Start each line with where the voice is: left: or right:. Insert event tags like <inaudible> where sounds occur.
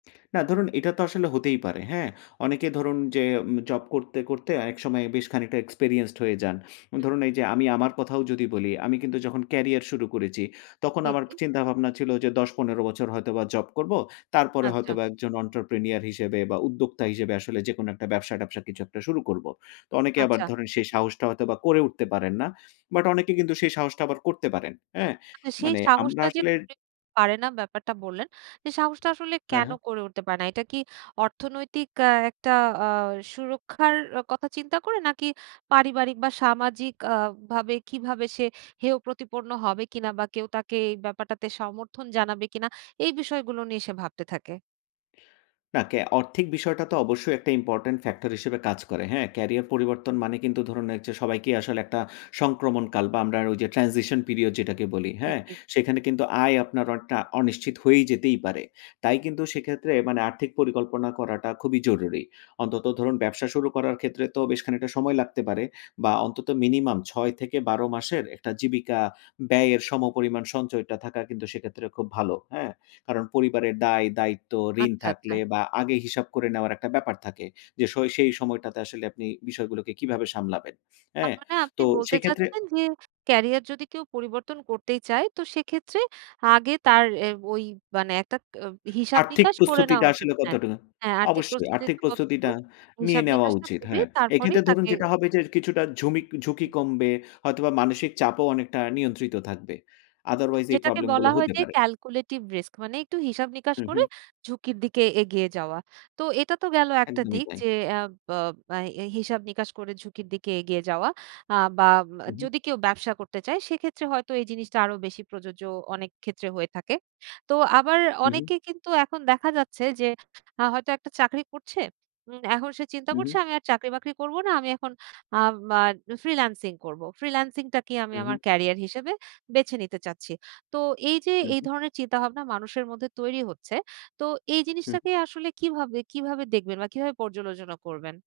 left: না ধরুন, এটা তো আসলে হতেই পারে। হ্যাঁ? অনেকে ধরুন, যে উম জব করতে, করতে অনেক সময় বেশ খানিকটা এক্সপেরিয়েন্সড হয়ে যান।
right: হুম।
left: ধরুন, এই যে আমি আমার কথাও যদি বলি। আমি কিন্তু যখন ক্যারিয়ার শুরু করেছি, তখন
right: জি,
left: আমার
right: জি।
left: চিন্তাভাবনা ছিল যে ১০-১৫ বছর হয়তোবা জব করব। তারপরে
right: আচ্ছা।
left: হয়তোবা একজন entrepreneur হিসেবে বা উদ্যোক্তা হিসেবে আসলে যেকোনো একটা ব্যবসা-ট্যাবসা কিছু একটা শুরু করব। তো অনেকে আবার
right: আচ্ছা।
left: ধরেন সেই সাহসটা হয়তোবা করে উঠতে পারেন না। বাট অনেকে কিন্তু সেই সাহসটা আবার করতে পারেন। হ্যাঁ?
right: আচ্ছা সেই
left: মানে আমরা
right: সাহসটা যে,
left: আসলে
right: পারে না ব্যাপারটা বললেন। এ সাহসটা আসলে
left: হ্যাঁ,
right: কেন
left: হ্যাঁ।
right: করে উঠতে পারে না? এটা কি অর্থনৈতিক আ একটা আ সুরক্ষার কথা চিন্তা করে? নাকি পারিবারিক বা সামাজিক আ ভাবে আ ভাবে কিভাবে সে হেয় প্রতিপন্ন হবে কিনা বা কেউ তাকে এই ব্যাপারটাতে সমর্থন জানাবে কিনা? এই বিষয়গুলো নিয়ে সে ভাবতে থাকে।
left: না, কে আর্থিক বিষয়টা তো অবশ্যই একটা important factor হিসেবে কাজ করে। হ্যাঁ? ক্যারিয়ার পরিবর্তন মানে কিন্তু ধরুন, ঐযে সবাইকেই আসলে একটা সংক্রমণ কাল বা আমরা ওই যে, transition period যেটাকে বলি। হ্যাঁ?
right: <unintelligible>
left: সেখানে কিন্তু আয় আপনার অনেকটা অনিশ্চিত হয়ে যেতেই পারে। তাই কিন্তু সেক্ষেত্রে মানে আর্থিক পরিকল্পনা করাটা খুবই জরুরি। অন্তত ধরুন, ব্যবসা শুরু করার ক্ষেত্রে তো বেশ খানিকটা সময় লাগতে পারে বা অন্তত মিনিমাম ৬ থেকে ১২ মাসের একটা জীবিকা ব্যয়ের সমপরিমাণ সঞ্চয়টা থাকা কিন্তু সেক্ষেত্রে খুব ভালো। হ্যাঁ? কারণ পরিবারের দায় দায়িত্ব, ঋণ
right: আচ্ছা, আচ্ছা।
left: থাকলে বা আগে হিসাব করে নেওয়ার একটা ব্যাপার থাকে। যে, সই সেই সময়টাতে আসলে আপনি বিষয়গুলোকে কিভাবে সামলাবেন। অ্যা
right: তার মানে আপনি
left: তো
right: বলতে
left: সেক্ষেত্রে
right: চাচ্ছেন, যে, ক্যারিয়ার যদি কেউ পরিবর্তন করতেই চায়। তো সেক্ষেত্রে আগে তার এ ওই মানে একটা ক অ হিসাব
left: আর্থিক
right: নিকাশ করে নেওয়া
left: প্রস্তুতিটা
right: উচিত
left: আসলে
right: হ্যাঁ,
left: কতটুকু
right: হ্যাঁ, আর্থিক
left: অবশ্যই, আর্থিক
right: প্রস্তুতিটা কতটুকু
left: প্রস্তুতিটা নিয়ে
right: হিসাব
left: নেওয়া
right: নিকাশটা
left: উচিত
right: করে
left: হ্যাঁ।
right: তারপরেই
left: এক্ষেত্রে ধরুন,
right: তাকে
left: যেটা হবে যে, কিছুটা ঝুমিক ঝুঁকি কমবে। হয়তোবা মানসিক চাপও অনেকটা নিয়ন্ত্রিত থাকবে। otherwise এই
right: যেটাকে
left: প্রবলেম গুলো
right: বলা হয়
left: হতে
right: যেই
left: পারে।
right: calculated risk মানে একটু হিসাব নিকাশ
left: হু,
right: করে
left: হুম।
right: ঝুঁকির দিকে এগিয়ে যাওয়া। তো এটা তো গেলো একটা
left: একদমই
right: দিক।
left: তাই।
right: যে, অ্যাব বব এই হিসাব নিকাশ করে ঝুঁকির দিকে এগিয়ে যাওয়া আ বা উম
left: হু, হুম।
right: যদি কেউ ব্যবসা করতে চায়। সেক্ষেত্রে হয়তো এই জিনিসটা আরো বেশি প্রযোজ্য, অনেক ক্ষেত্রে হয়ে থাকে। তো আবার
left: উহু।
right: অনেকে কিন্তু এখন দেখা যাচ্ছে যে, হয়তো একটা চাকরি করছে। উম এখন সে চিন্তা করছে
left: উহু।
right: আমি আর চাকরি বাকরি করব না। আমি এখন আম আ আমার ফ্রিল্যান্সিং করব। ফ্রিল্যান্সিংটাকেই আমি আমার
left: উহু।
right: কেরিয়ার হিসেবে বেছে নিতে চাচ্ছি। তো এই যে, এই
left: উহু।
right: ধরনের চিন্তাভাবনা মানুষের মধ্যে তৈরি হচ্ছে। তো এই
left: হুম।
right: জিনিসটাকে আসলে কিভাবে, কিভাবে দেখবেন? বা কিভাবে পর্যালোচনা করবেন?